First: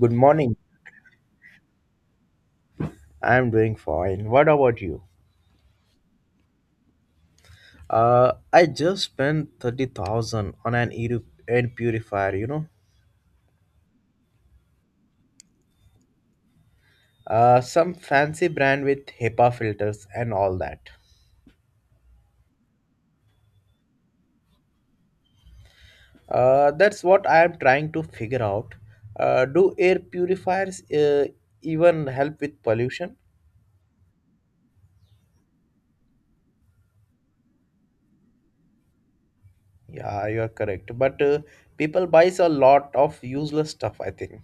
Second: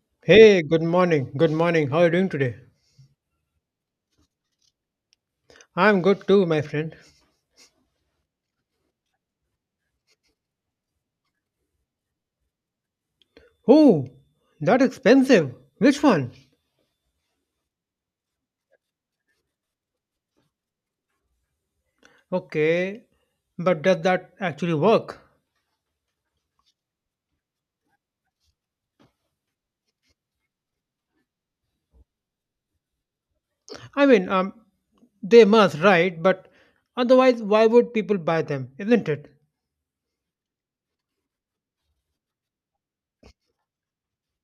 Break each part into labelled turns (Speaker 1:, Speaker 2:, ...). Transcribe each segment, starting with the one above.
Speaker 1: Good morning.
Speaker 2: Hey, good morning. Good morning. How are you doing today?
Speaker 1: I'm doing fine. What about you?
Speaker 2: I'm good too, my friend.
Speaker 1: I just spent 30,000 on an air purifier.
Speaker 2: Oh, that expensive. Which one?
Speaker 1: Some fancy brand with HEPA filters and all that.
Speaker 2: Okay, but does that actually work?
Speaker 1: That's what I am trying to figure out. Do air purifiers even help with pollution?
Speaker 2: I mean, um, they must, right? But otherwise, why would people buy them? Isn't it?
Speaker 1: Yeah, you are correct. But people buys a lot of useless stuff, I think.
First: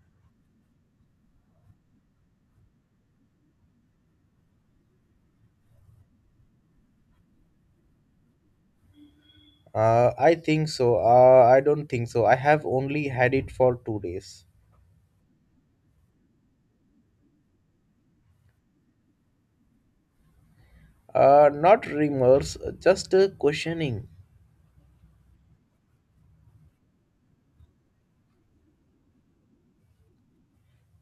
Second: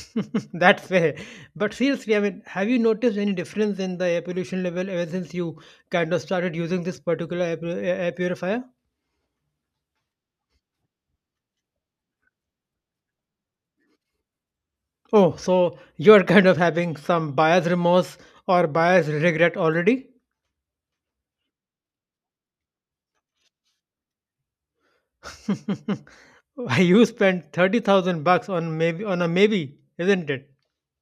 Speaker 2: That's fair. But seriously, I mean, have you noticed any difference in the air pollution level ever since you kind of started using this particular air purifier?
Speaker 1: I think so. I don't think so. I have only had it for 2 days.
Speaker 2: Oh, so you're kind of having some buyer's remorse or buyer's regret already?
Speaker 1: Not remorse, just questioning.
Speaker 2: Why you spent 30,000 bucks on maybe on a maybe, isn't it?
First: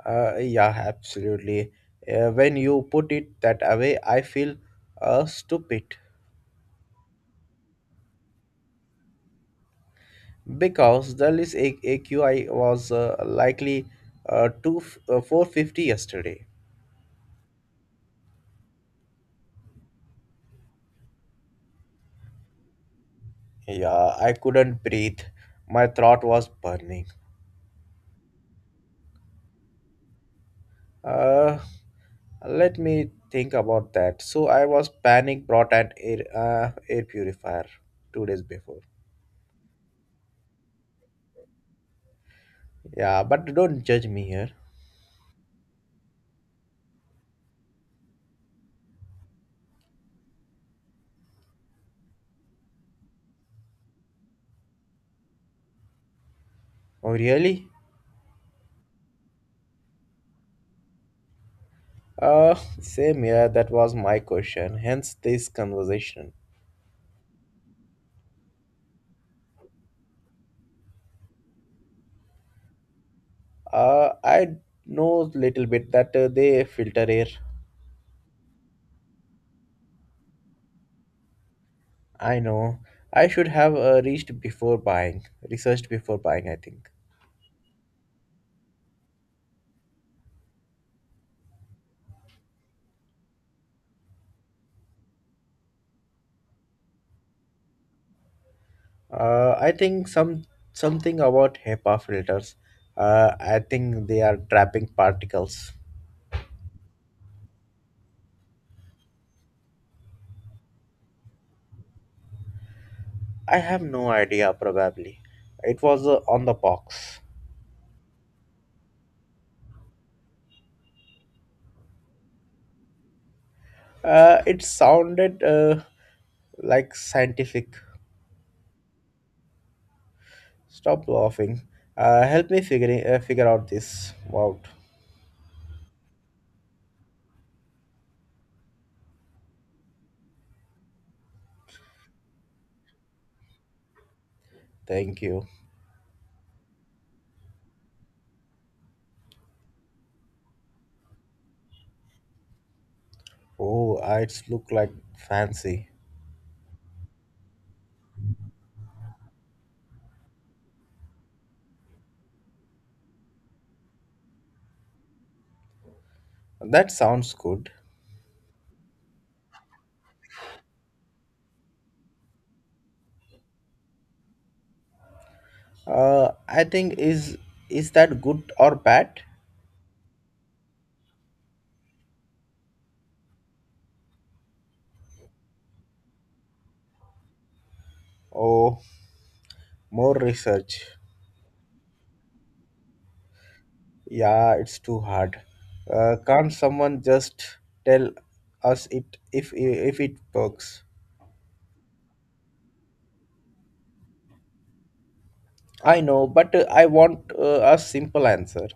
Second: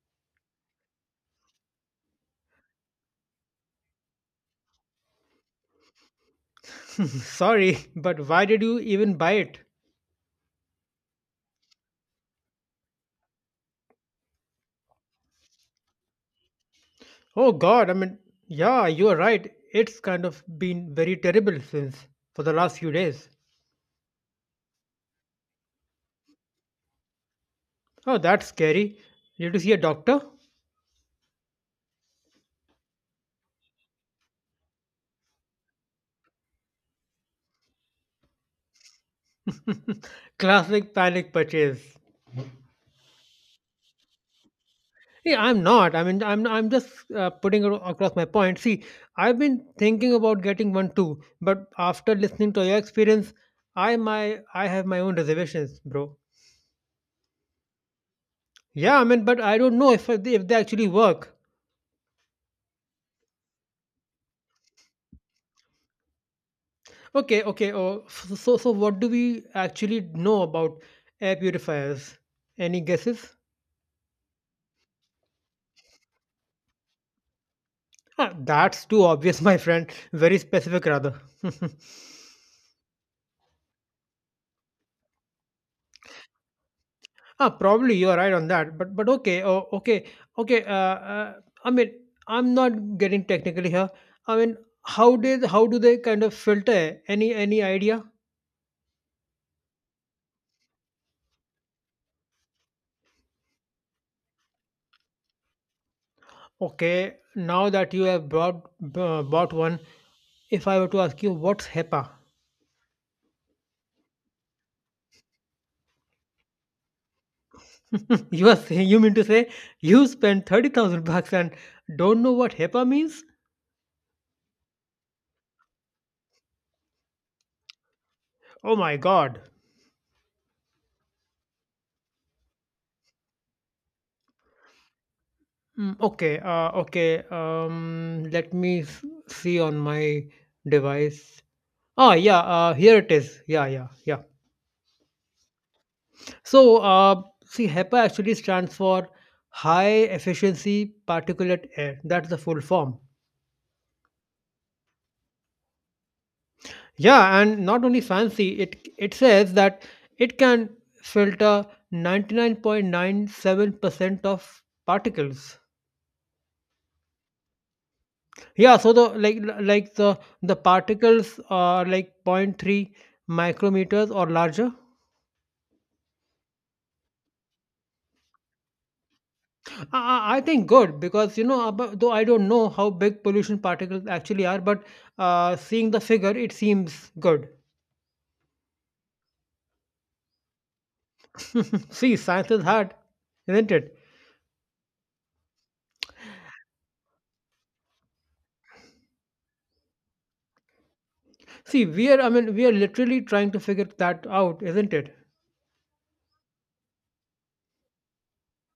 Speaker 1: Yeah, absolutely. When you put it that way, I feel stupid
Speaker 2: Sorry, but why did you even buy it?
Speaker 1: because the AQI was likely 450 yesterday.
Speaker 2: Oh god, I mean, yeah, you're right. It's kind of been very terrible since for the last few days.
Speaker 1: Yeah, I couldn't breathe. My throat was burning.
Speaker 2: Oh, that's scary. Did you see a doctor?
Speaker 1: Uh, Let me think about that. So I was panic brought an air purifier 2 days before.
Speaker 2: Classic panic purchase.
Speaker 1: Yeah, but don't judge me here.
Speaker 2: See, I'm not. I mean, I'm just putting it across my point. See, I've been thinking about getting one too, but after listening to your experience, I have my own reservations, bro.
Speaker 1: Oh, really?
Speaker 2: Yeah, I mean, but I don't know if they actually work.
Speaker 1: Uh, Same here. That was my question. Hence this conversation.
Speaker 2: Okay, okay. So what do we actually know about air purifiers? Any guesses?
Speaker 1: I know little bit that they filter air.
Speaker 2: Ah, that's too obvious, my friend. Very specific, rather.
Speaker 1: I know. I should have researched before buying. I think.
Speaker 2: Ah, probably you are right on that, but okay. I mean, I'm not getting technically here. I mean, how do they kind of filter? Any idea?
Speaker 1: I think something about HEPA filters. I think they are trapping particles.
Speaker 2: Okay, now that you have brought bought one, if I were to ask you what's HEPA,
Speaker 1: I have no idea. Probably, it was on the box.
Speaker 2: you are saying you mean to say you spent 30,000 bucks and don't know what HEPA means?
Speaker 1: It sounded like scientific.
Speaker 2: Oh my god.
Speaker 1: Stop laughing. Help me figuring figure out this out.
Speaker 2: Okay. Let me see on my device. Oh, yeah, here it is. Yeah, yeah, yeah.
Speaker 1: Thank you.
Speaker 2: So, see, HEPA actually stands for High Efficiency Particulate Air. That's the full form.
Speaker 1: Oh, it's look like fancy.
Speaker 2: Yeah, and not only fancy, it says that it can filter 99.97% of particles.
Speaker 1: That sounds good.
Speaker 2: Yeah, so the like the particles are like 0 0.3 micrometers or larger.
Speaker 1: I think is that good or bad?
Speaker 2: I think good because you know, though I don't know how big pollution particles actually are, but seeing the figure, it seems good.
Speaker 1: Oh, more research.
Speaker 2: See, science is hard, isn't it?
Speaker 1: Yeah, it's too hard. Can't someone just tell us it if it works?
Speaker 2: See, we are, I mean, we are literally trying to figure that out, isn't it?
Speaker 1: I know, but I want a simple answer.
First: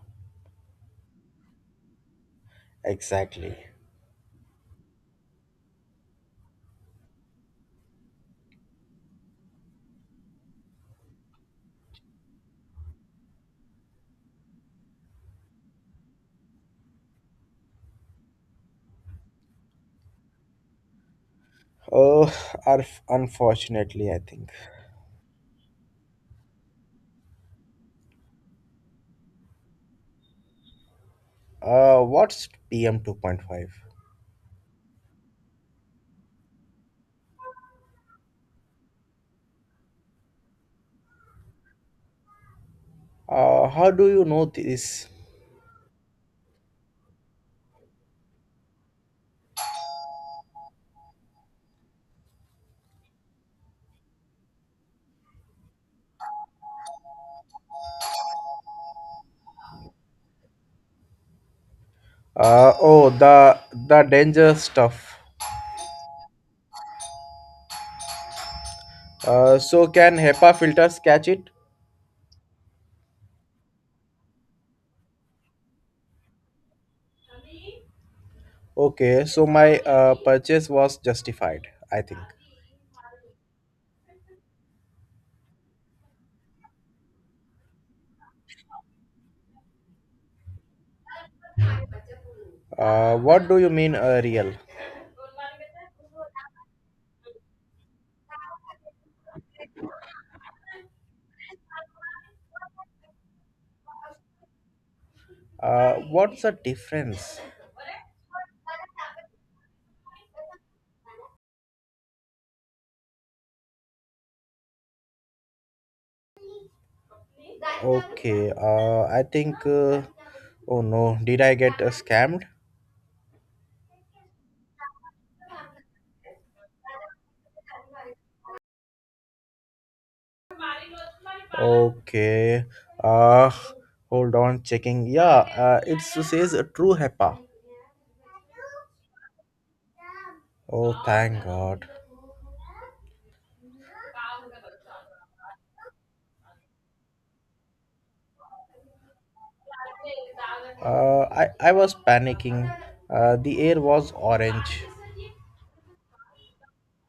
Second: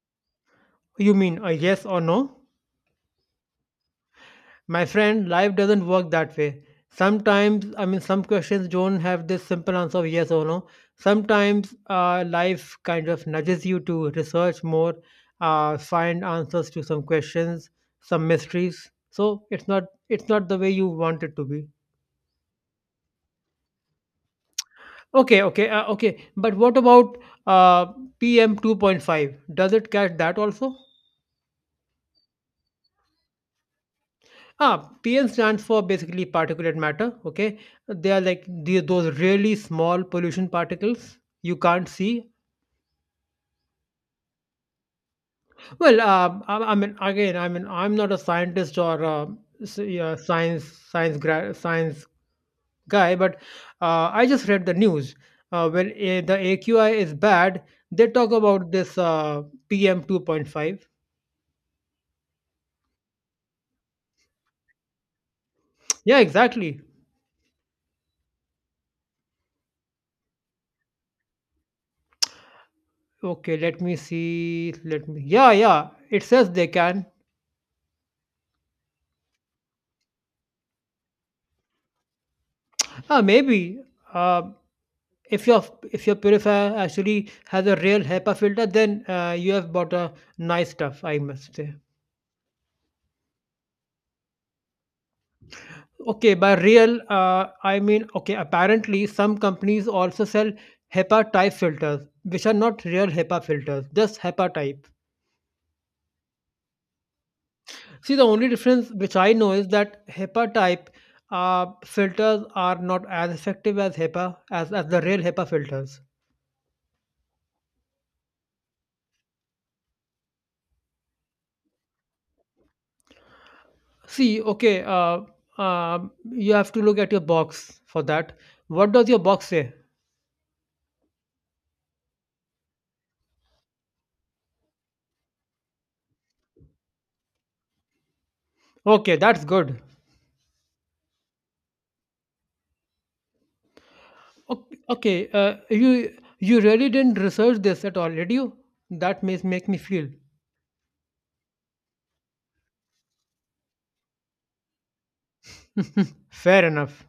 Speaker 2: You mean a yes or no?
Speaker 1: Exactly.
Speaker 2: My friend, life doesn't work that way. Sometimes, I mean, some questions don't have this simple answer of yes or no. Sometimes life kind of nudges you to research more, find answers to some questions, some mysteries. So it's not the way you want it to be.
Speaker 1: Oh, unfortunately, I think.
Speaker 2: Okay. But what about uh, PM 2.5? Does it catch that also?
Speaker 1: What's PM 2.5?
Speaker 2: Ah, PM stands for basically particulate matter. Okay, they are like the, those really small pollution particles you can't see.
Speaker 1: How do you know this?
Speaker 2: Well, I mean, again, I mean, I'm not a scientist or yeah, science guy, but I just read the news. The AQI is bad, they talk about this PM 2.5.
Speaker 1: Oh, the danger stuff.
Speaker 2: Yeah, exactly.
Speaker 1: So can HEPA filters catch it?
Speaker 2: Okay, let me see. Let me. Yeah, yeah. It says they can.
Speaker 1: Okay, so my purchase was justified, I think.
Speaker 2: Ah, maybe. Uh, if your if your purifier actually has a real HEPA filter, then you have bought a nice stuff, I must say.
Speaker 1: What do you mean real?
Speaker 2: Okay, by real, okay. Apparently, some companies also sell HEPA type filters, which are not real HEPA filters, just HEPA type.
Speaker 1: What's the difference?
Speaker 2: See, the only difference which I know is that HEPA type filters are not as effective as HEPA as the real HEPA filters.
Speaker 1: Okay, I think. Oh no, did I get scammed?
Speaker 2: See, you have to look at your box for that. What does your box say?
Speaker 1: Okay, uh, hold on, checking. Yeah, it says true HEPA.
Speaker 2: Okay, that's good.
Speaker 1: Oh, thank God.
Speaker 2: Okay, you really didn't research this at all, did you? That may make me feel
Speaker 1: I was panicking. The air was orange.
Speaker 2: fair enough.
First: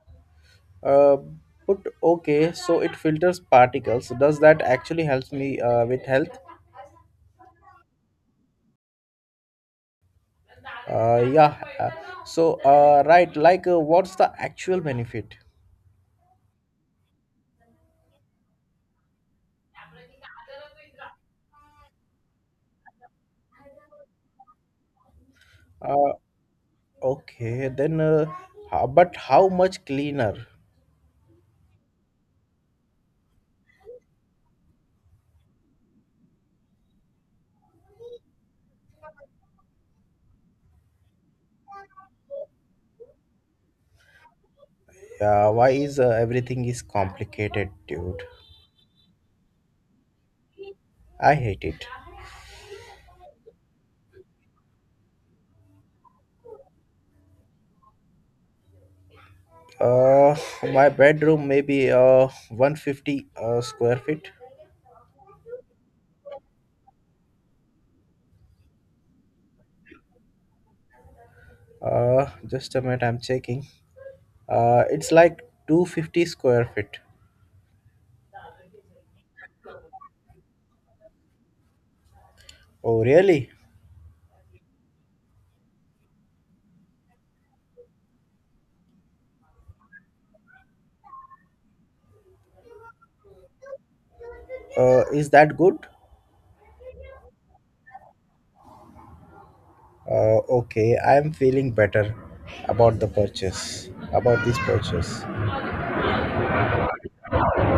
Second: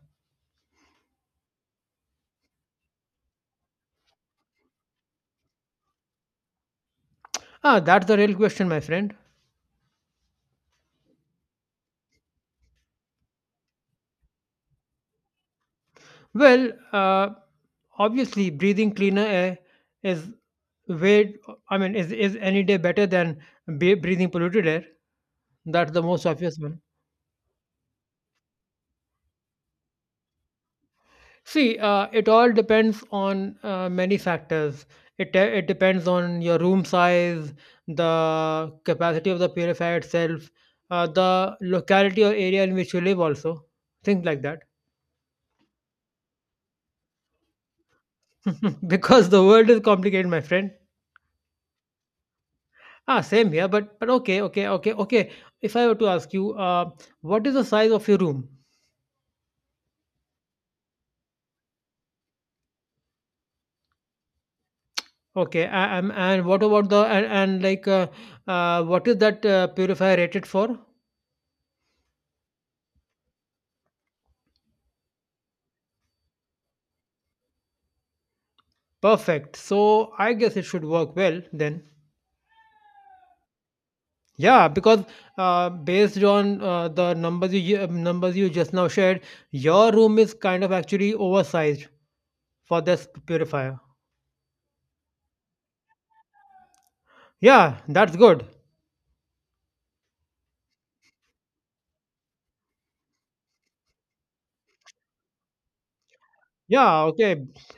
Speaker 1: Uh, but okay, so it filters particles. Does that actually helps me with health?
Speaker 2: Ah, that's the real question, my friend.
Speaker 1: Yeah. So, right, like what's the actual benefit?
Speaker 2: Well, obviously, breathing cleaner air is way. I mean, is any day better than be breathing polluted air? That's the
Speaker 1: Uh,
Speaker 2: most obvious one.
Speaker 1: okay, then, but how much cleaner?
Speaker 2: See, it all depends on many factors. It depends on your room size, the capacity of the purifier itself, the locality or area in which you live, also things like that.
Speaker 1: Why is everything is complicated, dude?
Speaker 2: Because the world is complicated, my friend.
Speaker 1: I hate it.
Speaker 2: Ah, same here. But okay. If I were to ask you, what is the size of your room?
Speaker 1: Uh, my bedroom maybe 150 square feet.
Speaker 2: And what about the and like what is that purifier rated for?
Speaker 1: Just a minute, I'm checking. It's like 250 square feet.
Speaker 2: Perfect. So I guess it should work well then.
Speaker 1: Oh, really?
Speaker 2: Yeah, because based on the numbers you just now shared, your room is kind of actually oversized for this purifier.
Speaker 1: Is that good?
Speaker 2: Yeah, that's good.
Speaker 1: Okay, I'm feeling better about this purchase.
Speaker 2: Yeah, okay,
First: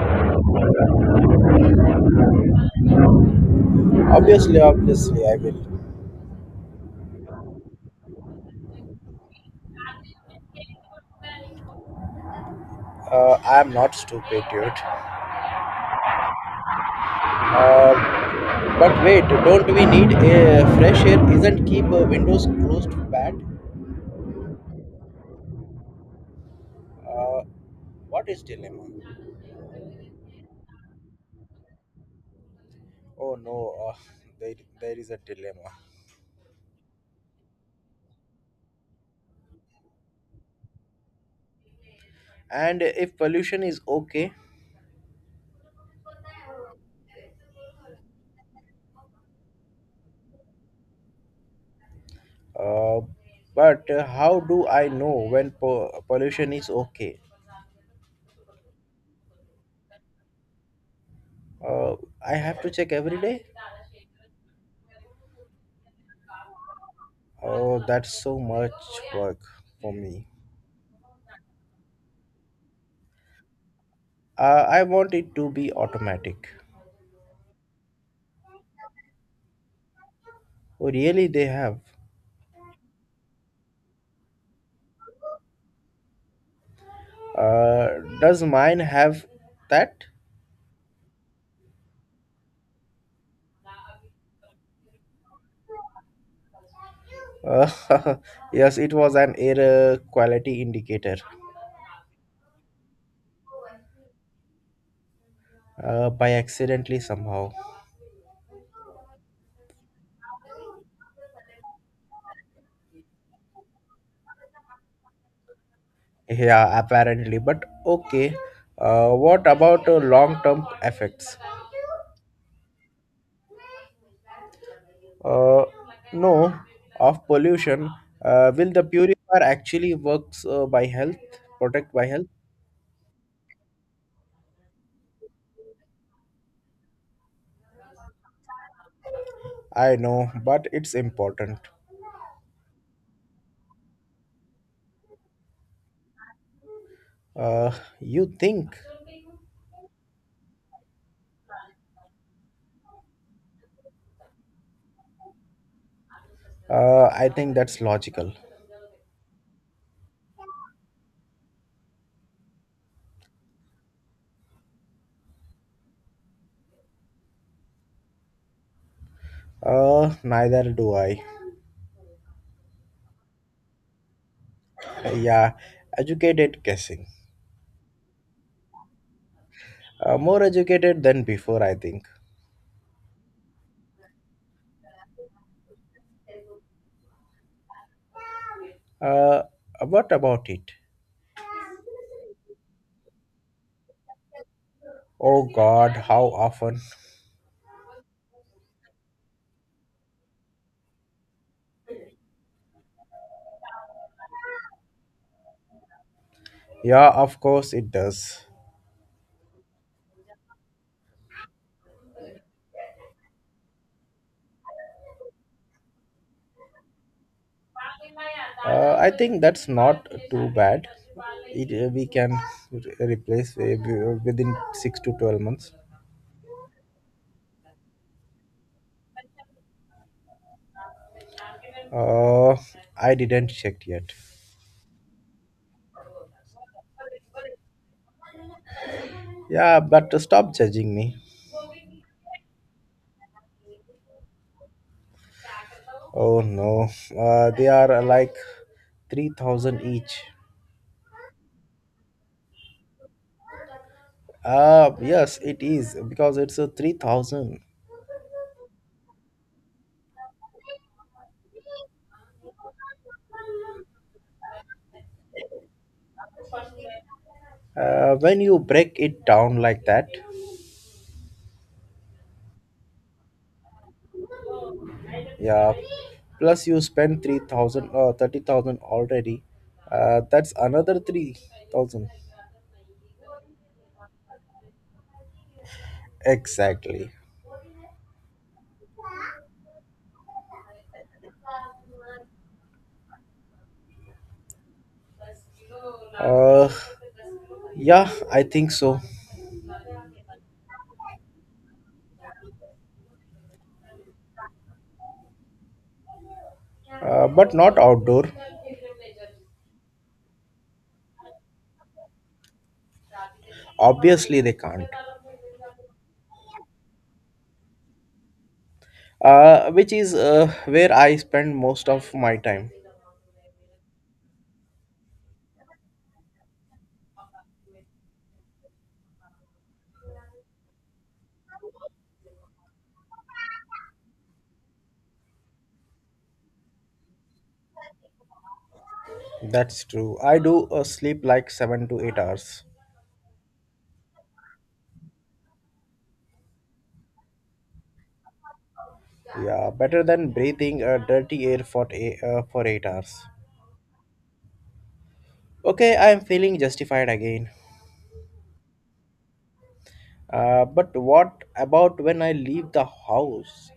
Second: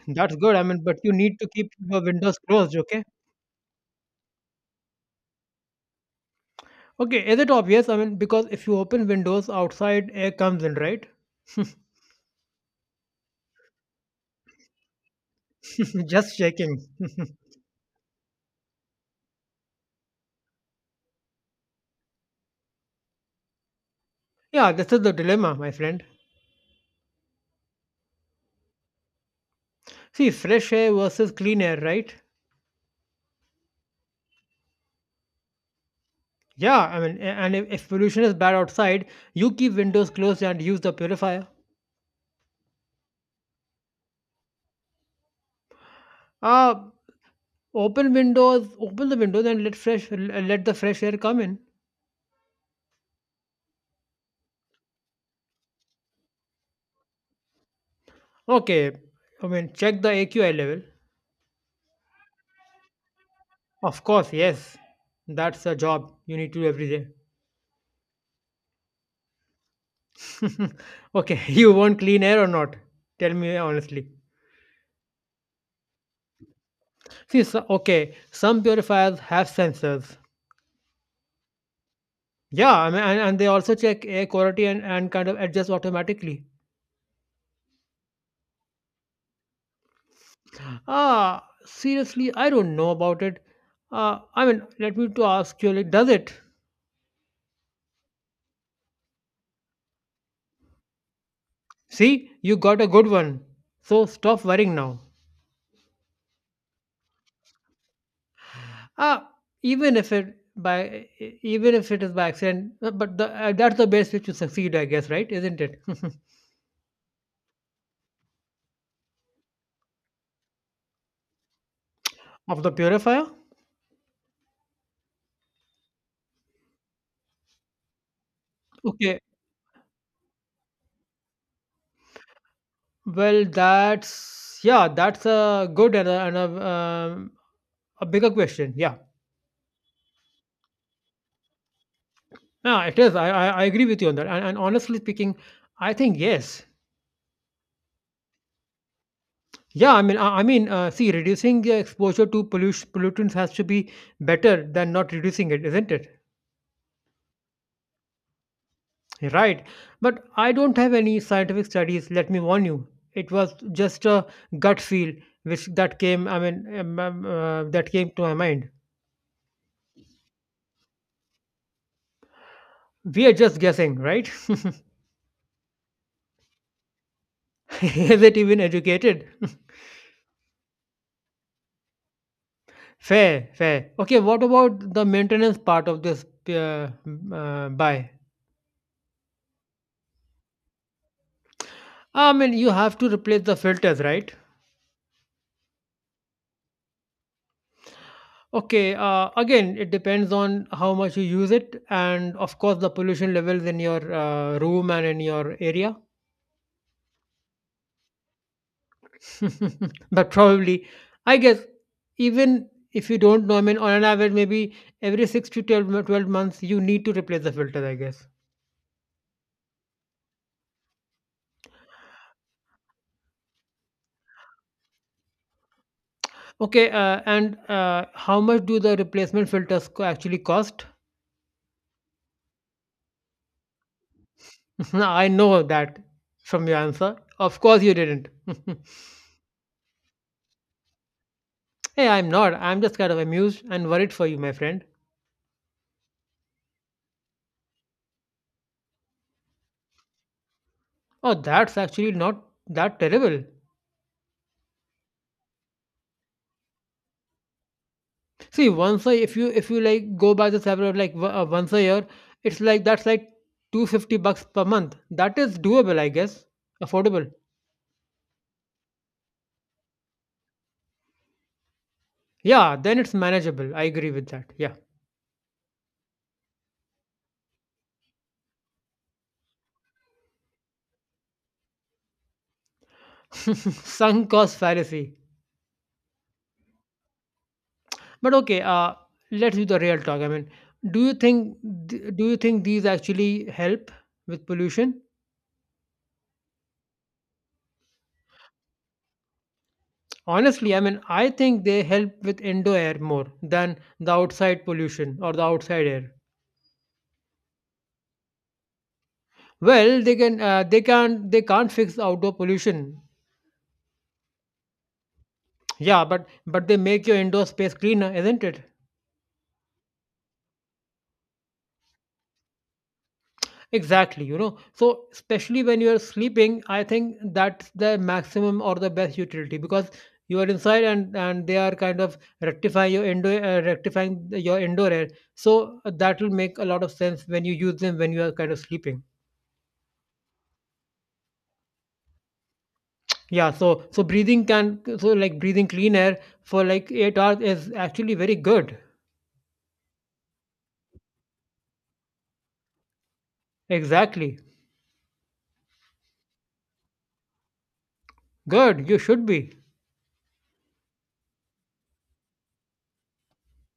Speaker 2: that's good. I mean, but you need to keep your windows closed. Okay.
Speaker 1: Obviously, obviously, I will.
Speaker 2: Okay. Is it obvious? I mean, because if you open windows, outside air comes in, right?
Speaker 1: I'm not stupid, dude.
Speaker 2: Just checking.
Speaker 1: Uh, but wait, don't we need a fresh air? Isn't keep windows closed bad?
Speaker 2: Yeah, this is the dilemma, my friend.
Speaker 1: Uh, what is dilemma?
Speaker 2: See, fresh air versus clean air, right?
Speaker 1: Oh no, there, there is a dilemma.
Speaker 2: Yeah, I mean, and if pollution is bad outside, you keep windows closed and use the purifier.
Speaker 1: And if pollution is okay,
Speaker 2: Uh, open the windows and let the fresh air come in.
Speaker 1: uh, but how do I know when pollution is okay?
Speaker 2: Okay, I mean, check the AQI level.
Speaker 1: Uh, I have to check every day.
Speaker 2: Of course, yes, that's a job you need to do every day.
Speaker 1: Oh, that's so much work for me.
Speaker 2: Okay, you want clean air or not? Tell me honestly.
Speaker 1: I want it to be automatic.
Speaker 2: See, so, okay, some purifiers have sensors.
Speaker 1: Oh, really? They have.
Speaker 2: Yeah, I mean, and they also check air quality and kind of adjust automatically.
Speaker 1: Uh, does mine have that?
Speaker 2: Ah, seriously, I don't know about it. I mean, let me to ask you, like, does it?
Speaker 1: Uh, yes, it was an air quality indicator
Speaker 2: See, you got a good one. So stop worrying now.
Speaker 1: by accidentally somehow.
Speaker 2: Ah, even if it by even if it is by accident, that's the best way to succeed, I guess, right? Isn't it?
Speaker 1: Yeah, apparently. But okay. What about long-term effects?
Speaker 2: Of the purifier.
Speaker 1: Uh, no, of pollution. Will the
Speaker 2: Okay.
Speaker 1: purifier actually works protect by health?
Speaker 2: Well, that's yeah, that's a good and a bigger question. Yeah.
Speaker 1: I know, but it's important.
Speaker 2: Yeah, it is. I agree with you on that. And honestly speaking, I think yes.
Speaker 1: Uh, you think?
Speaker 2: Yeah, I mean, see, reducing the exposure to pollutants has to be better than not reducing it, isn't it?
Speaker 1: I think that's logical.
Speaker 2: Right. But I don't have any scientific studies. Let me warn you, it was just a gut feel which that came. I mean, that came to my mind.
Speaker 1: Neither do I.
Speaker 2: We are just guessing, right?
Speaker 1: Yeah, educated guessing.
Speaker 2: Is it even educated?
Speaker 1: More educated than before, I think.
Speaker 2: Fair, fair. Okay, what about the maintenance part of this buy?
Speaker 1: Uh, what about it?
Speaker 2: I mean, you have to replace the filters, right?
Speaker 1: Oh God, how often?
Speaker 2: Okay, again, it depends on how much you use it, and of course, the pollution levels in your room and in your area.
Speaker 1: Yeah, of course it does.
Speaker 2: But probably, I guess, even if you don't know, I mean, on an average, maybe every six to 12 months, you need to replace the filter, I guess.
Speaker 1: I think that's not too bad. We can replace within 6 to 12 months.
Speaker 2: Okay, and how much do the replacement filters co- actually cost?
Speaker 1: Uh, I didn't check yet.
Speaker 2: I know that from your answer. Of course, you didn't.
Speaker 1: Yeah, but stop judging me.
Speaker 2: Hey, I'm not. I'm just kind of amused and worried for you, my friend.
Speaker 1: Oh no, they are like 3,000 each.
Speaker 2: Oh, that's actually not that terrible.
Speaker 1: Yes, it is because it's a 3,000.
Speaker 2: See, once a if you like go by the salary of like once a year, it's like that's like 250 bucks per month. That is doable, I guess. Affordable.
Speaker 1: When you break it down like that,
Speaker 2: Yeah, then it's manageable. I agree with that. Yeah.
Speaker 1: yeah, plus you spend 3,000 or 30,000 already, that's another 3,000.
Speaker 2: Sunk cost fallacy.
Speaker 1: Exactly.
Speaker 2: But okay, let's do the real talk. I mean, do you think do you think these actually help with pollution?
Speaker 1: Uh, yeah, I think so.
Speaker 2: Honestly, I mean, I think they help with indoor air more than the outside pollution or the outside air.
Speaker 1: But not outdoor.
Speaker 2: Well, they can they can't fix outdoor pollution.
Speaker 1: Obviously, they can't.
Speaker 2: Yeah, but they make your indoor space cleaner, isn't it?
Speaker 1: Which is where I spend most of my time.
Speaker 2: Exactly, you know. So especially when you're sleeping, I think that's the maximum or the best utility because you are inside and they are kind of rectifying your indoor air. So that will make a lot of sense when you use them when you are kind of sleeping.
Speaker 1: That's true. I do sleep like 7 to 8 hours.
Speaker 2: Yeah, so so breathing can so like breathing clean air for like 8 hours is actually very good.
Speaker 1: Yeah, better than breathing dirty air for 8 hours.
Speaker 2: Exactly.
Speaker 1: Okay, I am feeling justified again.
Speaker 2: Good, you should be.
Speaker 1: But what about when I leave the house?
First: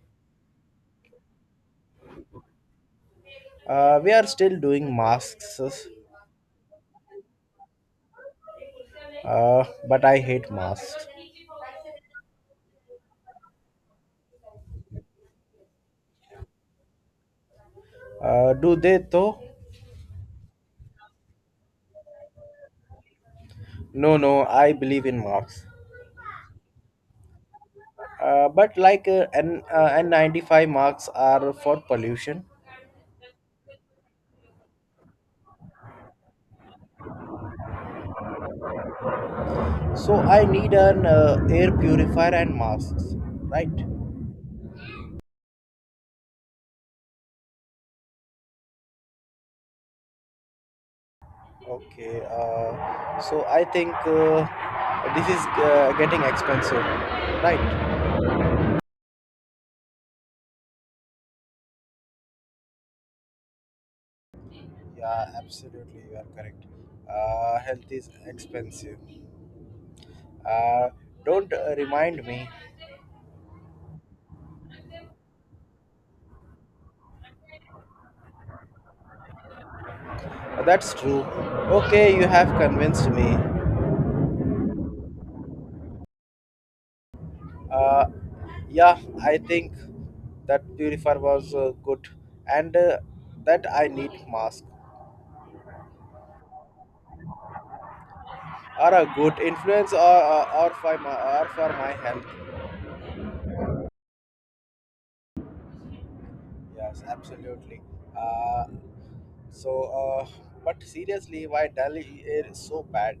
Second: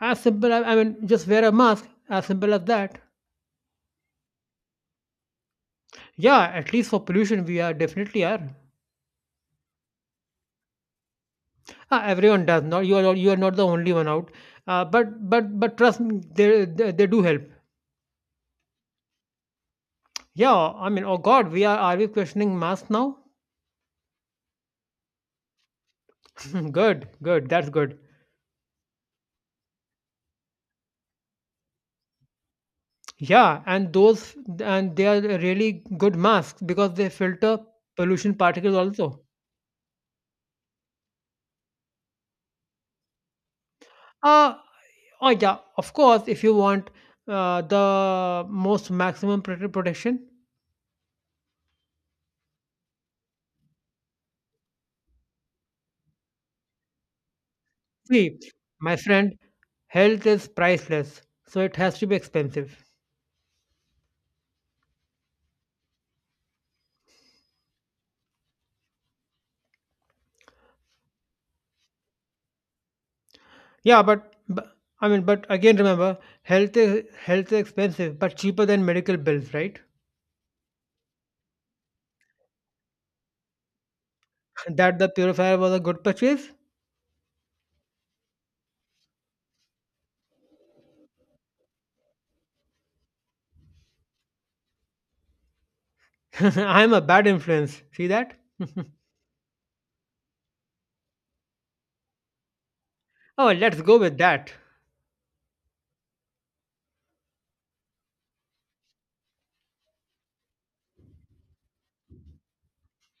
Speaker 2: As simple, I mean, just wear a mask, as simple as that.
Speaker 1: We are still doing masks.
Speaker 2: Yeah, at least for pollution, we are definitely are.
Speaker 1: But I hate masks.
Speaker 2: Ah, everyone does not. You are not the only one out. But trust me, they do help.
Speaker 1: Do they though?
Speaker 2: Yeah, I mean, oh God, we are we questioning masks now?
Speaker 1: No, no, I believe in masks.
Speaker 2: Good, good, that's good.
Speaker 1: But like N95 masks are for pollution.
Speaker 2: Yeah, and those and they are really good masks because they filter pollution particles also.
Speaker 1: So I need an air purifier and masks, right?
Speaker 2: Uh Oh yeah, of course. If you want the most maximum protection,
Speaker 1: Okay, so I think this is getting expensive, right?
Speaker 2: see, my friend, health is priceless, so it has to be expensive.
Speaker 1: Yeah, absolutely, you are correct. Health is expensive. Uh, don't remind me.
Speaker 2: Yeah, but I mean, but again, remember, health is expensive, but cheaper than medical bills, right?
Speaker 1: That's true. Okay, you have convinced me.
Speaker 2: That the purifier was a good purchase.
Speaker 1: Uh, yeah, I think that purifier was good, and that I need mask
Speaker 2: I'm a bad influence. See that?
Speaker 1: are a good influence or for my health.
Speaker 2: Oh, let's go with that.
Speaker 1: Yes, absolutely. Uh, so, uh, but seriously, why Delhi is so bad?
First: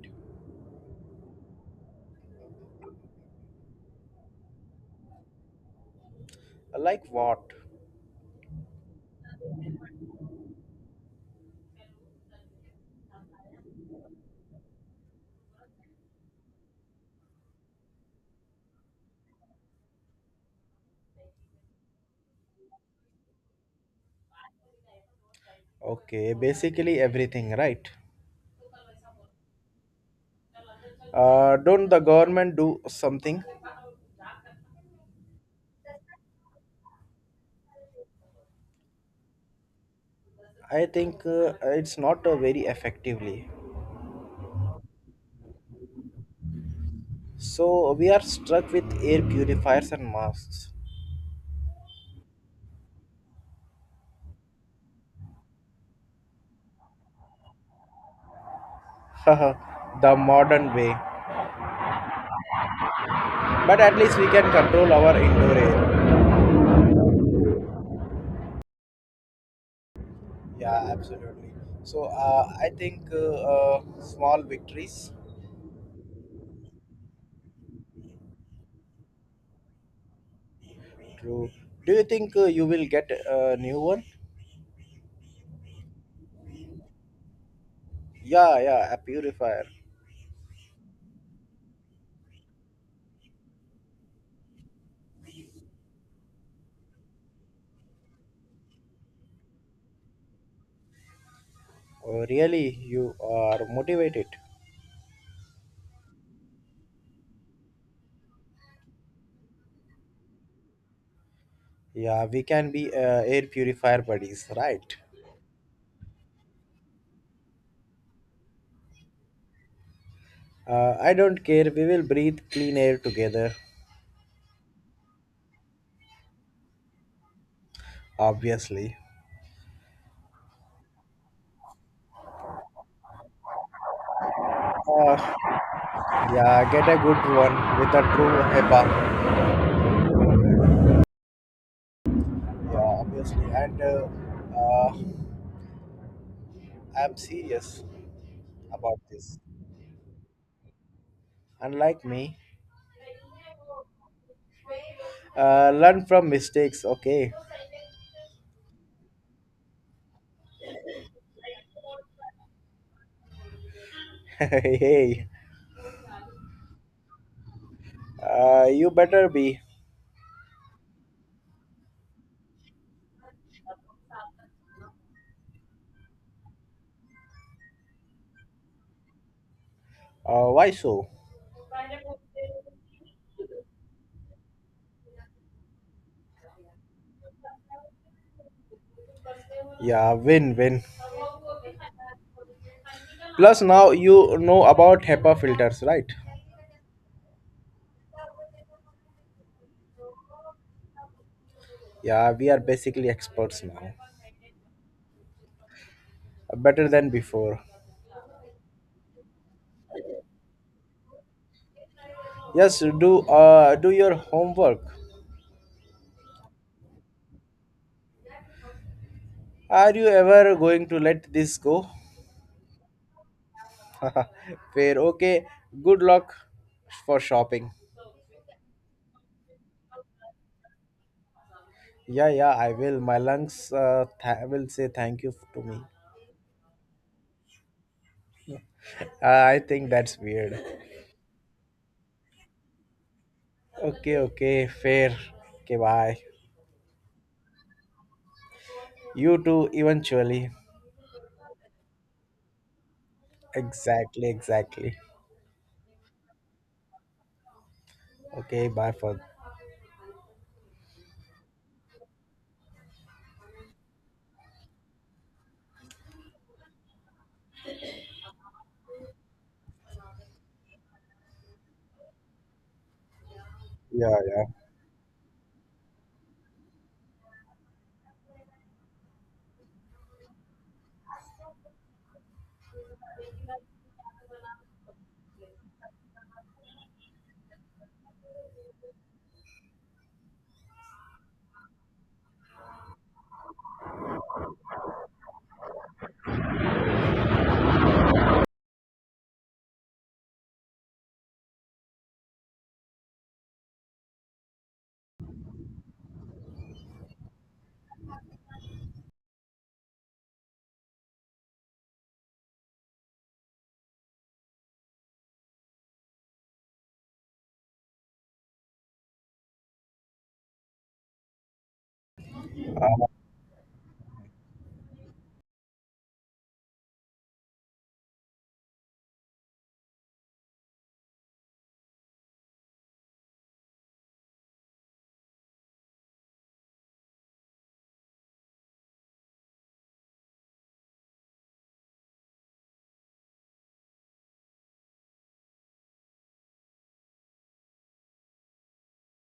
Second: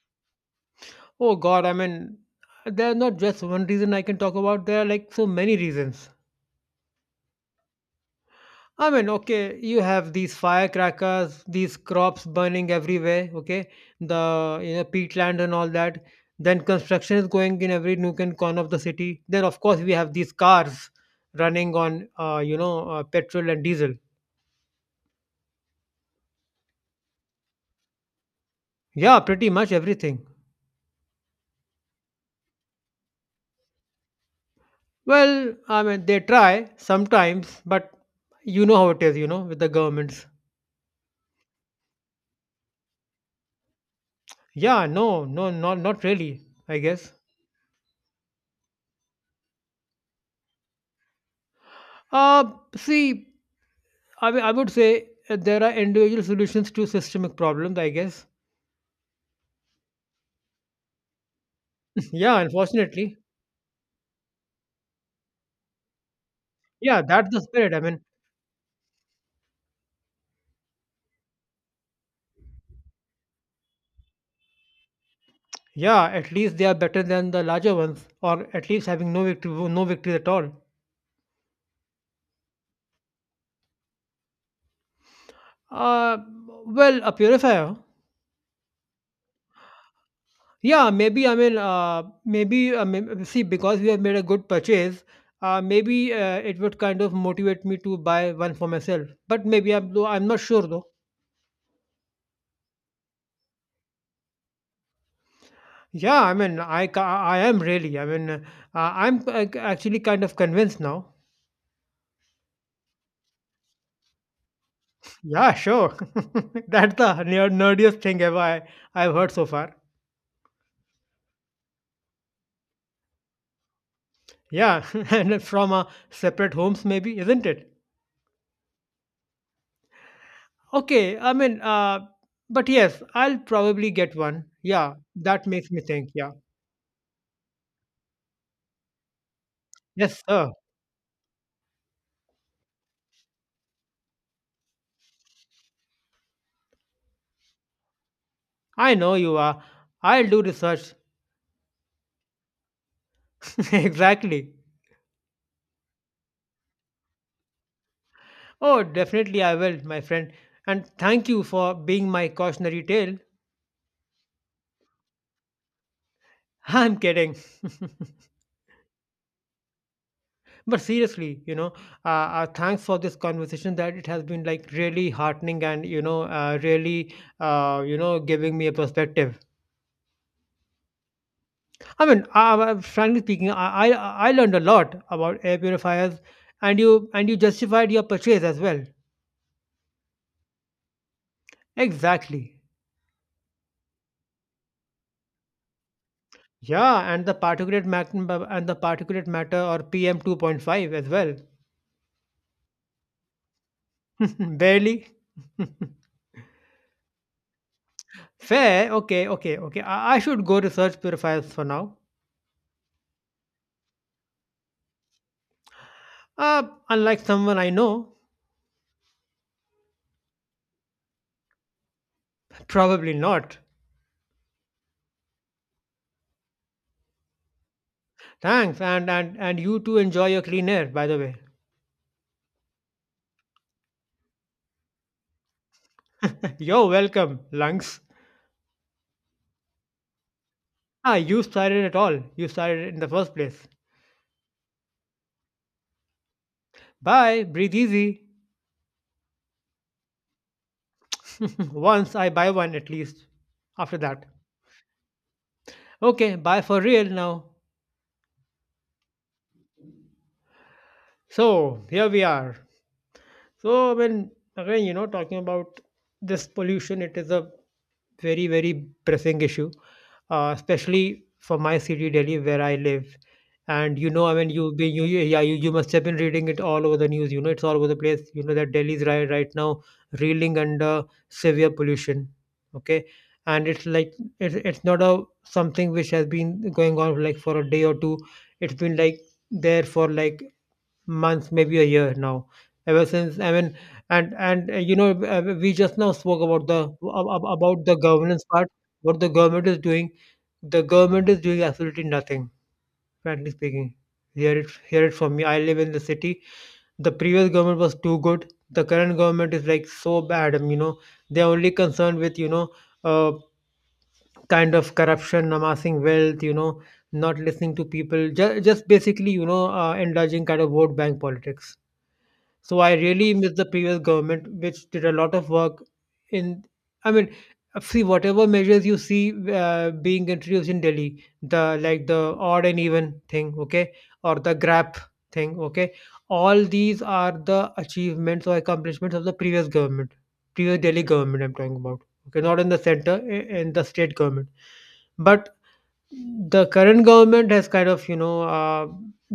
Speaker 2: Oh God, I mean, there are not just one reason I can talk about. There are like so many reasons.
Speaker 1: Like what?
Speaker 2: I mean, okay, you have these firecrackers, these crops burning everywhere, okay, the you know peatland and all that. Then construction is going in every nook and corner of the city. Then of course we have these cars running on you know petrol and diesel.
Speaker 1: Okay, basically everything, right?
Speaker 2: Yeah, pretty much everything.
Speaker 1: Don't the government do something?
Speaker 2: Well, I mean they try sometimes, but you know how it is, you know, with the governments.
Speaker 1: I think it's not very effectively.
Speaker 2: Yeah, no, no, not really, I guess.
Speaker 1: So we are stuck with air purifiers and masks.
Speaker 2: Uh, see. I mean, I would say there are individual solutions to systemic problems, I guess.
Speaker 1: The modern way.
Speaker 2: yeah, unfortunately.
Speaker 1: But at least we can control our indoor air.
Speaker 2: Yeah, that's the spirit. I mean,
Speaker 1: Yeah, absolutely. So I think small victories.
Speaker 2: yeah, at least they are better than the larger ones, or at least having no victory, no victory at all.
Speaker 1: True. Do you think you will get a new one?
Speaker 2: Uh, well, a purifier.
Speaker 1: Yeah, yeah, a purifier.
Speaker 2: Yeah, maybe. I mean, maybe. I mean, see, because we have made a good purchase, maybe it would kind of motivate me to buy one for myself. But maybe I'm not sure though.
Speaker 1: Oh, really, you are motivated.
Speaker 2: Yeah, I mean, I am really. I mean, I'm actually kind of convinced now.
Speaker 1: Yeah, we can be air purifier buddies, right?
Speaker 2: Yeah, sure. That's the nerdiest thing ever I've heard so far.
Speaker 1: I don't care. We will breathe clean air together,
Speaker 2: Yeah, and from separate homes, maybe, isn't it?
Speaker 1: obviously.
Speaker 2: Okay, I mean, but yes, I'll probably get one. Yeah,
Speaker 1: Uh,
Speaker 2: that makes me think. Yeah.
Speaker 1: yeah, get a good one with a true HEPA.
Speaker 2: Yes, sir.
Speaker 1: Yeah, obviously. And uh, I'm serious
Speaker 2: I
Speaker 1: about
Speaker 2: know you
Speaker 1: this.
Speaker 2: are. I'll do research.
Speaker 1: Unlike me,
Speaker 2: exactly.
Speaker 1: learn from mistakes, okay?
Speaker 2: Oh, definitely I will, my friend. And thank you for being my cautionary tale.
Speaker 1: Hey,
Speaker 2: I'm kidding.
Speaker 1: you better be.
Speaker 2: But seriously, you know, thanks for this conversation. That it has been like really heartening and, you know, really, you know, giving me a perspective.
Speaker 1: Why so?
Speaker 2: I mean, frankly speaking, I learned a lot about air purifiers and you justified your purchase as well.
Speaker 1: Yeah, win win.
Speaker 2: Exactly.
Speaker 1: Plus, now you know about HEPA filters, right?
Speaker 2: Yeah. And the particulate matter and the particulate matter or PM 2.5 as well.
Speaker 1: Yeah, we are basically experts now,
Speaker 2: Barely.
Speaker 1: better than before.
Speaker 2: Fair. Okay. Okay. Okay. I should go research purifiers for now.
Speaker 1: Yes, do your homework.
Speaker 2: Uh, unlike someone I know,
Speaker 1: Are you ever going to let this go?
Speaker 2: probably not.
Speaker 1: Fair, okay. Good luck for shopping.
Speaker 2: Thanks, and you too enjoy your clean air, by the way.
Speaker 1: Yeah, yeah, I will. My lungs will say thank you to me.
Speaker 2: You're welcome, lungs.
Speaker 1: I think that's weird.
Speaker 2: Ah, you started it all. You started it in the first place.
Speaker 1: Okay, okay, fair. Okay, bye.
Speaker 2: Bye, breathe easy.
Speaker 1: You too, eventually.
Speaker 2: Once I buy one at least. After that.
Speaker 1: Exactly, exactly.
Speaker 2: Okay, bye for real now.
Speaker 1: Okay, bye for.
Speaker 2: So, here we are. So when again, you know, talking about this pollution, it is a very, very pressing issue, especially for my city, Delhi, where I live. And you
Speaker 1: Yeah,
Speaker 2: know, I
Speaker 1: yeah,
Speaker 2: mean, you be you, you- yeah, you must have been reading it all over the news. You know, it's all over the place. You know that Delhi's right now reeling under severe pollution. Okay, and it's like it's not a something which has been going on like for a day or two. It's been like there for like months, maybe a year now. Ever since, I mean, and you know, we just now spoke about the about the governance part. What the government is doing, the government is doing absolutely nothing. Frankly speaking, hear it from me. I live in the city. The previous government was too good. The current government is like so bad. You know, they're only concerned with you know, uh, kind of corruption, amassing wealth. You know, not listening to people. Just basically you know, indulging kind of vote bank politics. So I really miss the previous government, which did a lot of work in. I mean, see whatever measures you see being introduced in Delhi, the like the odd and even thing, okay, or the grab thing, okay. All these are the achievements or accomplishments of the previous government, previous Delhi government. I'm talking about, okay, not in the center, in the state government. But the current government has kind of you know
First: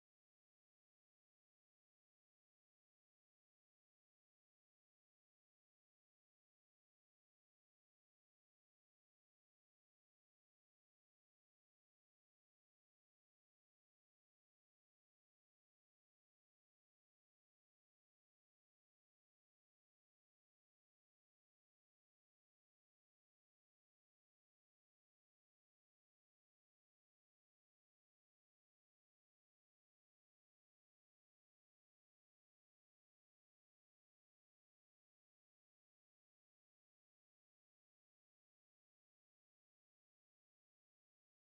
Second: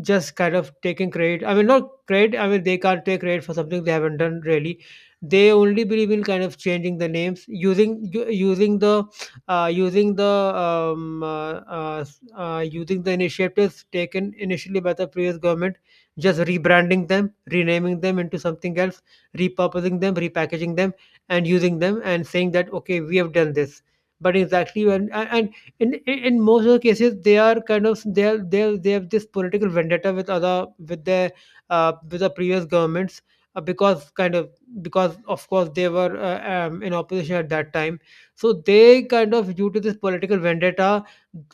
Speaker 2: just kind of taken credit I mean not credit I mean they can't take credit for something they haven't done really they only believe in kind of changing the names using the using the initiatives taken initially by the previous government just rebranding them renaming them into something else repurposing them repackaging them and using them and saying that okay we have done this but exactly when and in most of the cases they are kind of they are, they have this political vendetta with other with their with the previous governments because kind of because of course they were in opposition at that time so they kind of due to this political vendetta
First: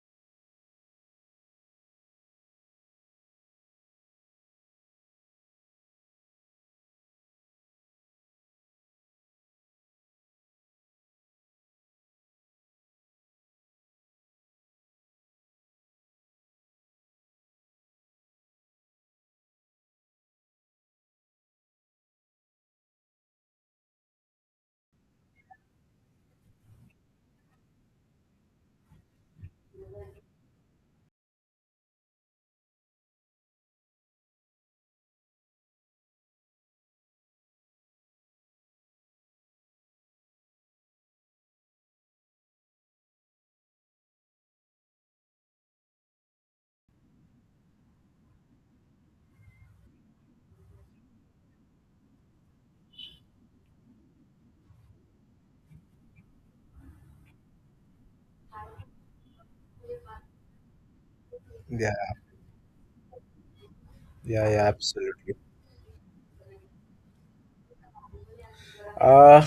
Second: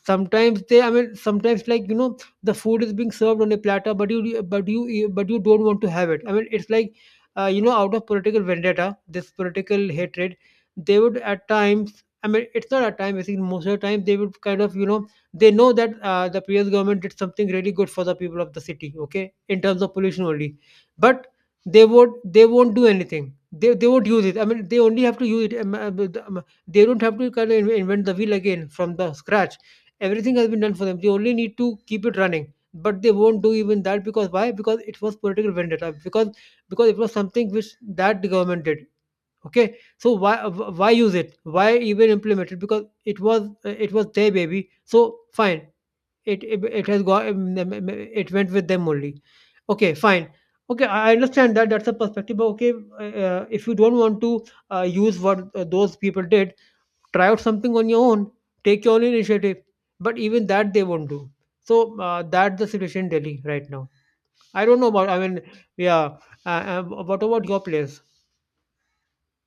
Speaker 2: sometimes they I mean sometimes like you know the food is being served on a platter but you don't want to have it I mean it's like you know out of political vendetta this political hatred they would at times I mean it's not at times I think most of the time they would kind of you know they know that the previous government did something really good for the people of the city okay in terms of pollution only but they won't do anything they won't use it I mean they only have to use it they don't have to kind of invent the wheel again from the scratch everything has been done for them they only need to keep it running but they won't do even that because why because it was political vendetta because it was something which that the government did okay so why use it why even implement it because it was their baby so fine it has got it went with them only okay fine okay I understand that that's a perspective but okay if you don't want to use what those people did try out something on your own, take your own initiative. But even that they won't do.
Speaker 1: yeah,
Speaker 2: So that's the situation in Delhi right now.
Speaker 1: yeah, yeah,
Speaker 2: I don't know about. I
Speaker 1: absolutely.
Speaker 2: mean, yeah. What about your place?
Speaker 1: Uh,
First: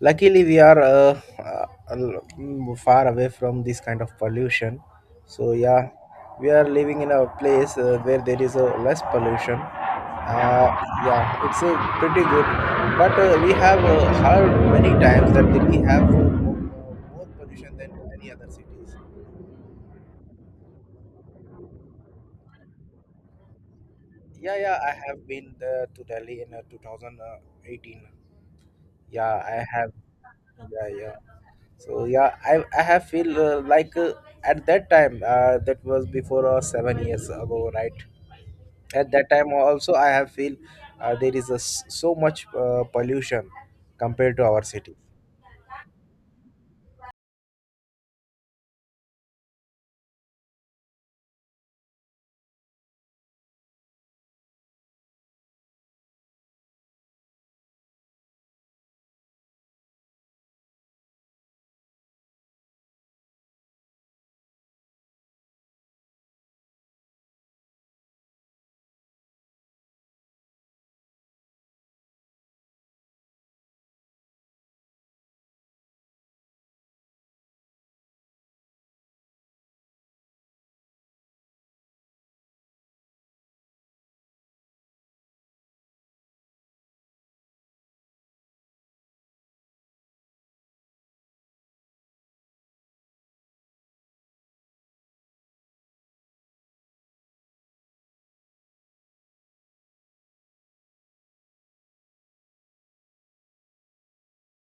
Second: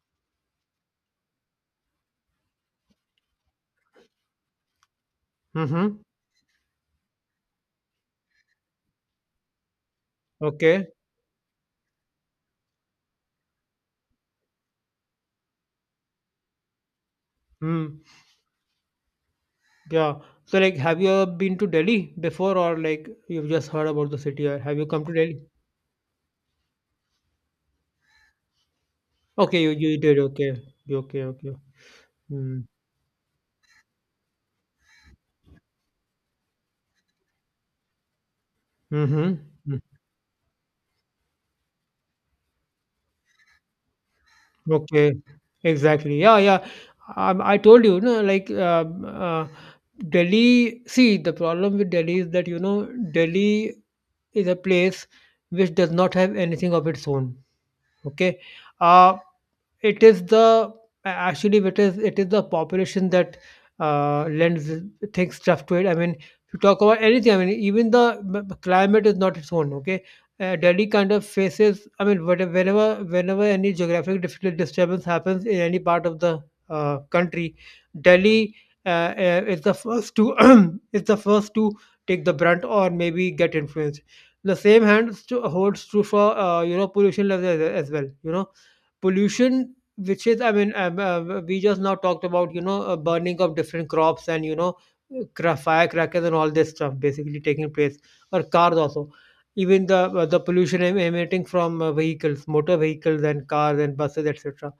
Speaker 1: Luckily, we are far away from this kind of pollution. So yeah,
Speaker 2: Mm-hmm.
Speaker 1: we are living in a place where there is a less pollution. Uh,
Speaker 2: Okay.
Speaker 1: yeah, it's pretty good. But we have heard many times that we have more pollution than
Speaker 2: Mm.
Speaker 1: any other cities.
Speaker 2: Yeah. So like, have you ever been to Delhi before, or like you've just heard about the city,
Speaker 1: Yeah,
Speaker 2: or have
Speaker 1: yeah,
Speaker 2: you
Speaker 1: I
Speaker 2: come to
Speaker 1: have
Speaker 2: Delhi?
Speaker 1: been there to Delhi in 2018. Yeah, I
Speaker 2: Okay,
Speaker 1: have.
Speaker 2: you did. Okay.
Speaker 1: Yeah,
Speaker 2: You-
Speaker 1: yeah.
Speaker 2: Okay. Okay.
Speaker 1: So yeah, i
Speaker 2: Mm.
Speaker 1: i have feel like at that time that was before 7 years ago, right? At that
Speaker 2: Mm-hmm.
Speaker 1: time
Speaker 2: Hmm.
Speaker 1: also I have feel, there is a so much pollution compared to our city.
Speaker 2: Okay, exactly. Yeah, yeah. I told you, no, like Delhi. See, the problem with Delhi is that you know Delhi is a place which does not have anything of its own. Okay. Uh, it is the actually it is the population that lends things stuff to it. I mean, if you talk about anything, I mean, even the climate is not its own. Okay, Delhi kind of faces. I mean, whatever, whenever any geographic difficult disturbance happens in any part of the country, Delhi uh, is the first to is the first to take the brunt or maybe get influenced the same hands to, holds true for you know pollution levels as well you know pollution which is I mean we just now talked about you know burning of different crops and you know firecrackers and all this stuff basically taking place or cars also even the pollution emanating from vehicles motor vehicles and cars and buses etc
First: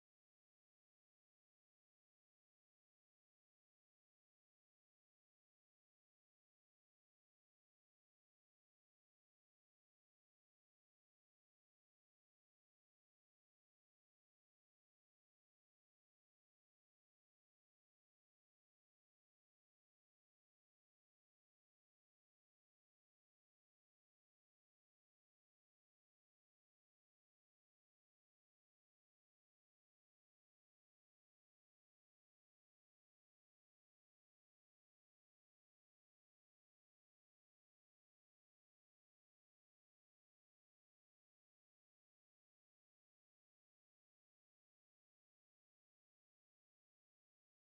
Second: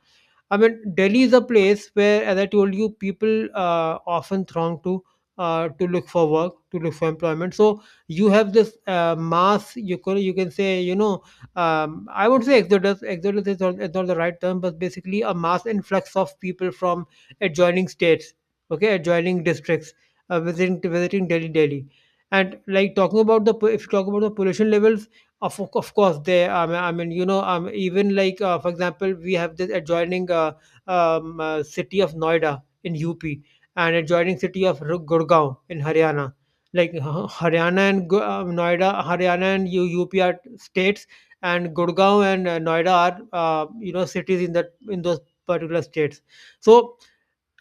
Speaker 2: I mean, Delhi is a place where, as I told you, people often throng to look for work, to look for employment. So you have this mass. You can say you know I won't say exodus. Is not the right term, but basically a mass influx of people from adjoining states, okay, adjoining districts, visiting Delhi, Delhi. And, like, talking about if you talk about the pollution levels, of course they, I mean, even like, for example, we have this adjoining city of Noida in UP, and adjoining city of Gurgaon in Haryana. Like Haryana and Gu- noida Haryana and UP are states, and Gurgaon and Noida are, cities in that in those particular states. So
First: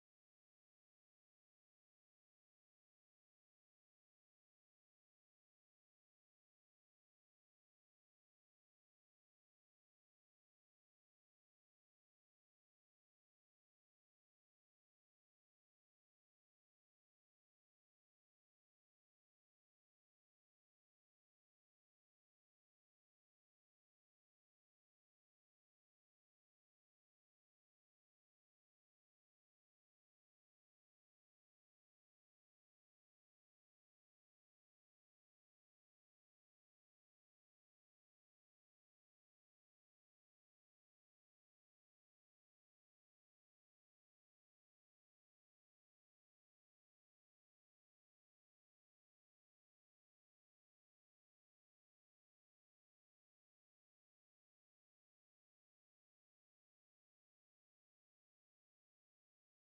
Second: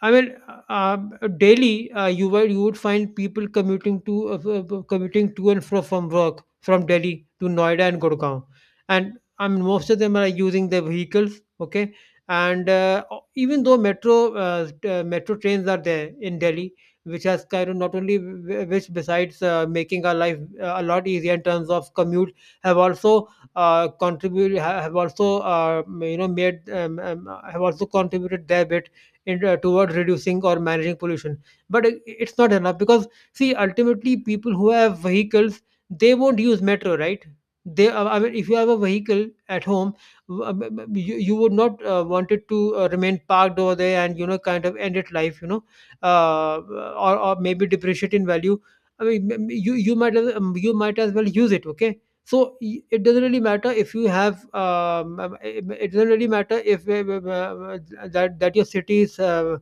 Speaker 2: I mean, uh, daily, you would find people commuting to commuting to and fro from work from Delhi to Noida and Gurgaon, and I mean most of them are using their vehicles. Okay, and even though metro metro trains are there in Delhi, which has kind of not only which, besides making our life a lot easier in terms of commute, have also contributed have also you know made have also contributed their bit towards reducing or managing pollution. But it's not enough, because, see, ultimately people who have vehicles, they won't use metro, right? they I mean, if you have a vehicle at home, you would not want it to remain parked over there and kind of end its life. uh, or maybe depreciate in value. You might you might as well use it, okay? So it doesn't really matter if you have it doesn't really matter if that your city is,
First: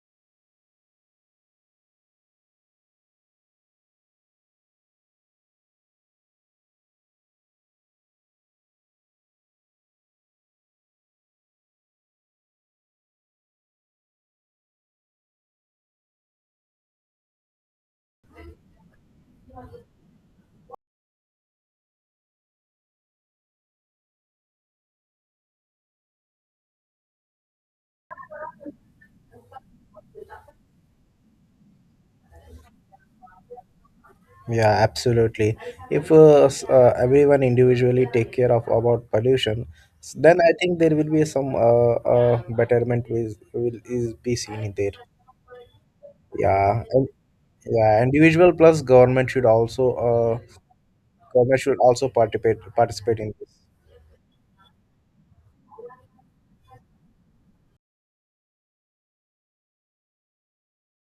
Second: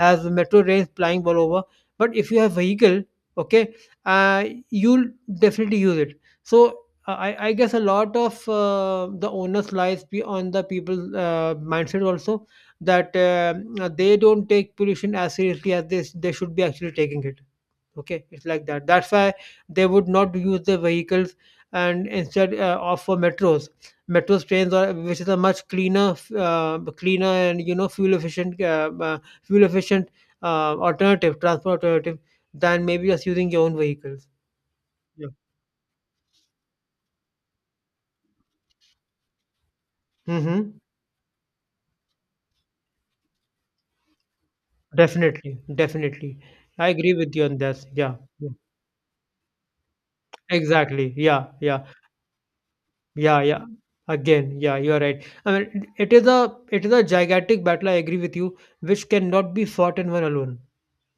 Speaker 2: has metro rails flying all over. But if you have vehicle, okay, uh, you'll definitely use it. So I guess a lot of the onus lies be on the people's mindset also, that they don't take pollution as seriously as they should be actually taking it. Okay, it's like that. That's why they would not use the vehicles, and instead opt for metros, metros trains, or which is a much cleaner and fuel efficient alternative transport alternative, than maybe just using your own vehicles.
Speaker 1: Yeah,
Speaker 2: Yeah.
Speaker 1: absolutely. If everyone individually take care of about pollution, then I
Speaker 2: Mm-hmm.
Speaker 1: think there will be some betterment will is be seen there.
Speaker 2: Definitely, definitely.
Speaker 1: Yeah.
Speaker 2: I agree with you on this.
Speaker 1: Yeah,
Speaker 2: Yeah, yeah.
Speaker 1: individual plus government should also uh,
Speaker 2: Exactly. Yeah.
Speaker 1: government should
Speaker 2: Yeah.
Speaker 1: also participate in
Speaker 2: Yeah,
Speaker 1: this.
Speaker 2: yeah. Again, yeah, you are right. I mean, it is a gigantic battle. I agree with you, which cannot be fought in one alone.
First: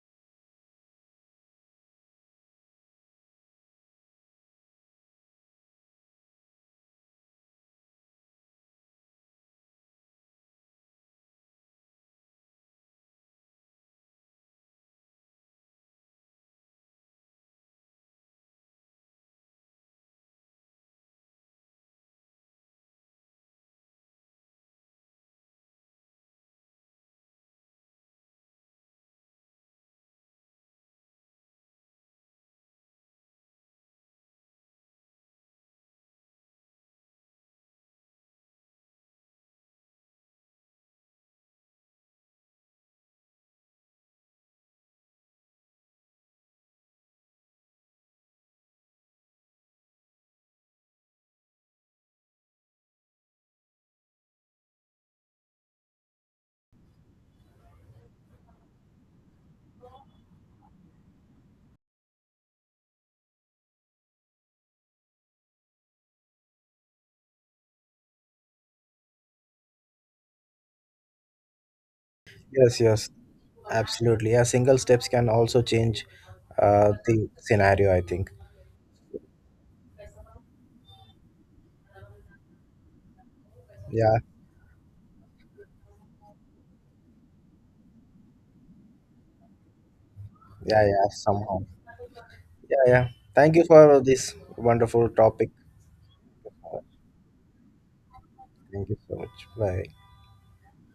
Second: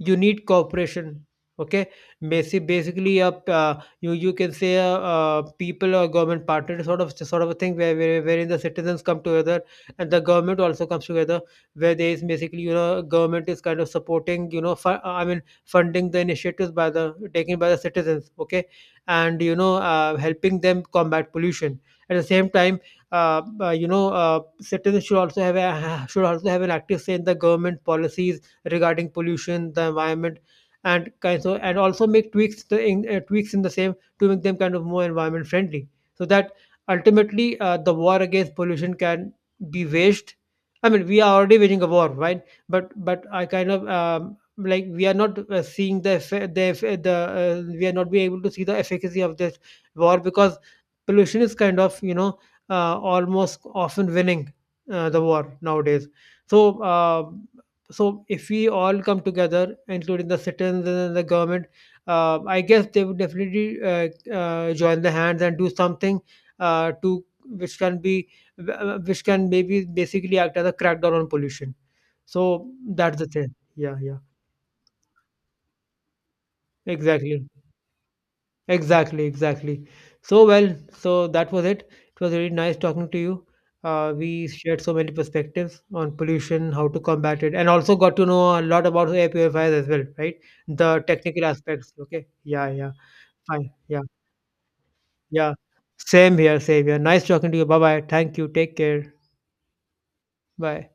Speaker 2: You need cooperation, okay. Basically, you can say people or government partner, sort of a thing, wherein the citizens come together, and the government also comes together, where there is basically, government is kind of supporting, funding the initiatives by the taken by the citizens, okay, and helping them combat pollution at the same time. Citizens should also have a, should also have an active say in the government policies regarding pollution, the environment, and kind so and also make tweaks in the same to make them kind of more environment friendly, so that ultimately the war against pollution can be waged. I mean, we are already waging a war, right? But I kind of, like, we are not seeing the we are not being able to see the efficacy of this war, because pollution is kind of, almost often winning the war nowadays. So. So if we all come together, including the citizens and the government, I guess they would definitely join the hands and do something, to which can be, which can maybe basically act as a crackdown on pollution. So
Speaker 1: Yes, yes,
Speaker 2: that's the thing. Yeah, yeah,
Speaker 1: absolutely. Yeah, single steps can also change the
Speaker 2: exactly.
Speaker 1: scenario. I think.
Speaker 2: Exactly, exactly. So, well, so that was it. It was really nice talking to you.
Speaker 1: Yeah,
Speaker 2: We shared so many perspectives on pollution, how to combat it, and also got to know a lot about air purifiers as well, right?
Speaker 1: yeah, yeah.
Speaker 2: The technical
Speaker 1: Somehow.
Speaker 2: aspects. Okay. Yeah,
Speaker 1: Yeah,
Speaker 2: yeah.
Speaker 1: yeah. Thank you
Speaker 2: Fine.
Speaker 1: for
Speaker 2: Yeah,
Speaker 1: this wonderful topic.
Speaker 2: yeah. Same here, same here. Nice talking to you. Bye bye. Thank you. Take
Speaker 1: Thank you
Speaker 2: care.
Speaker 1: so much. Bye.
Speaker 2: Bye.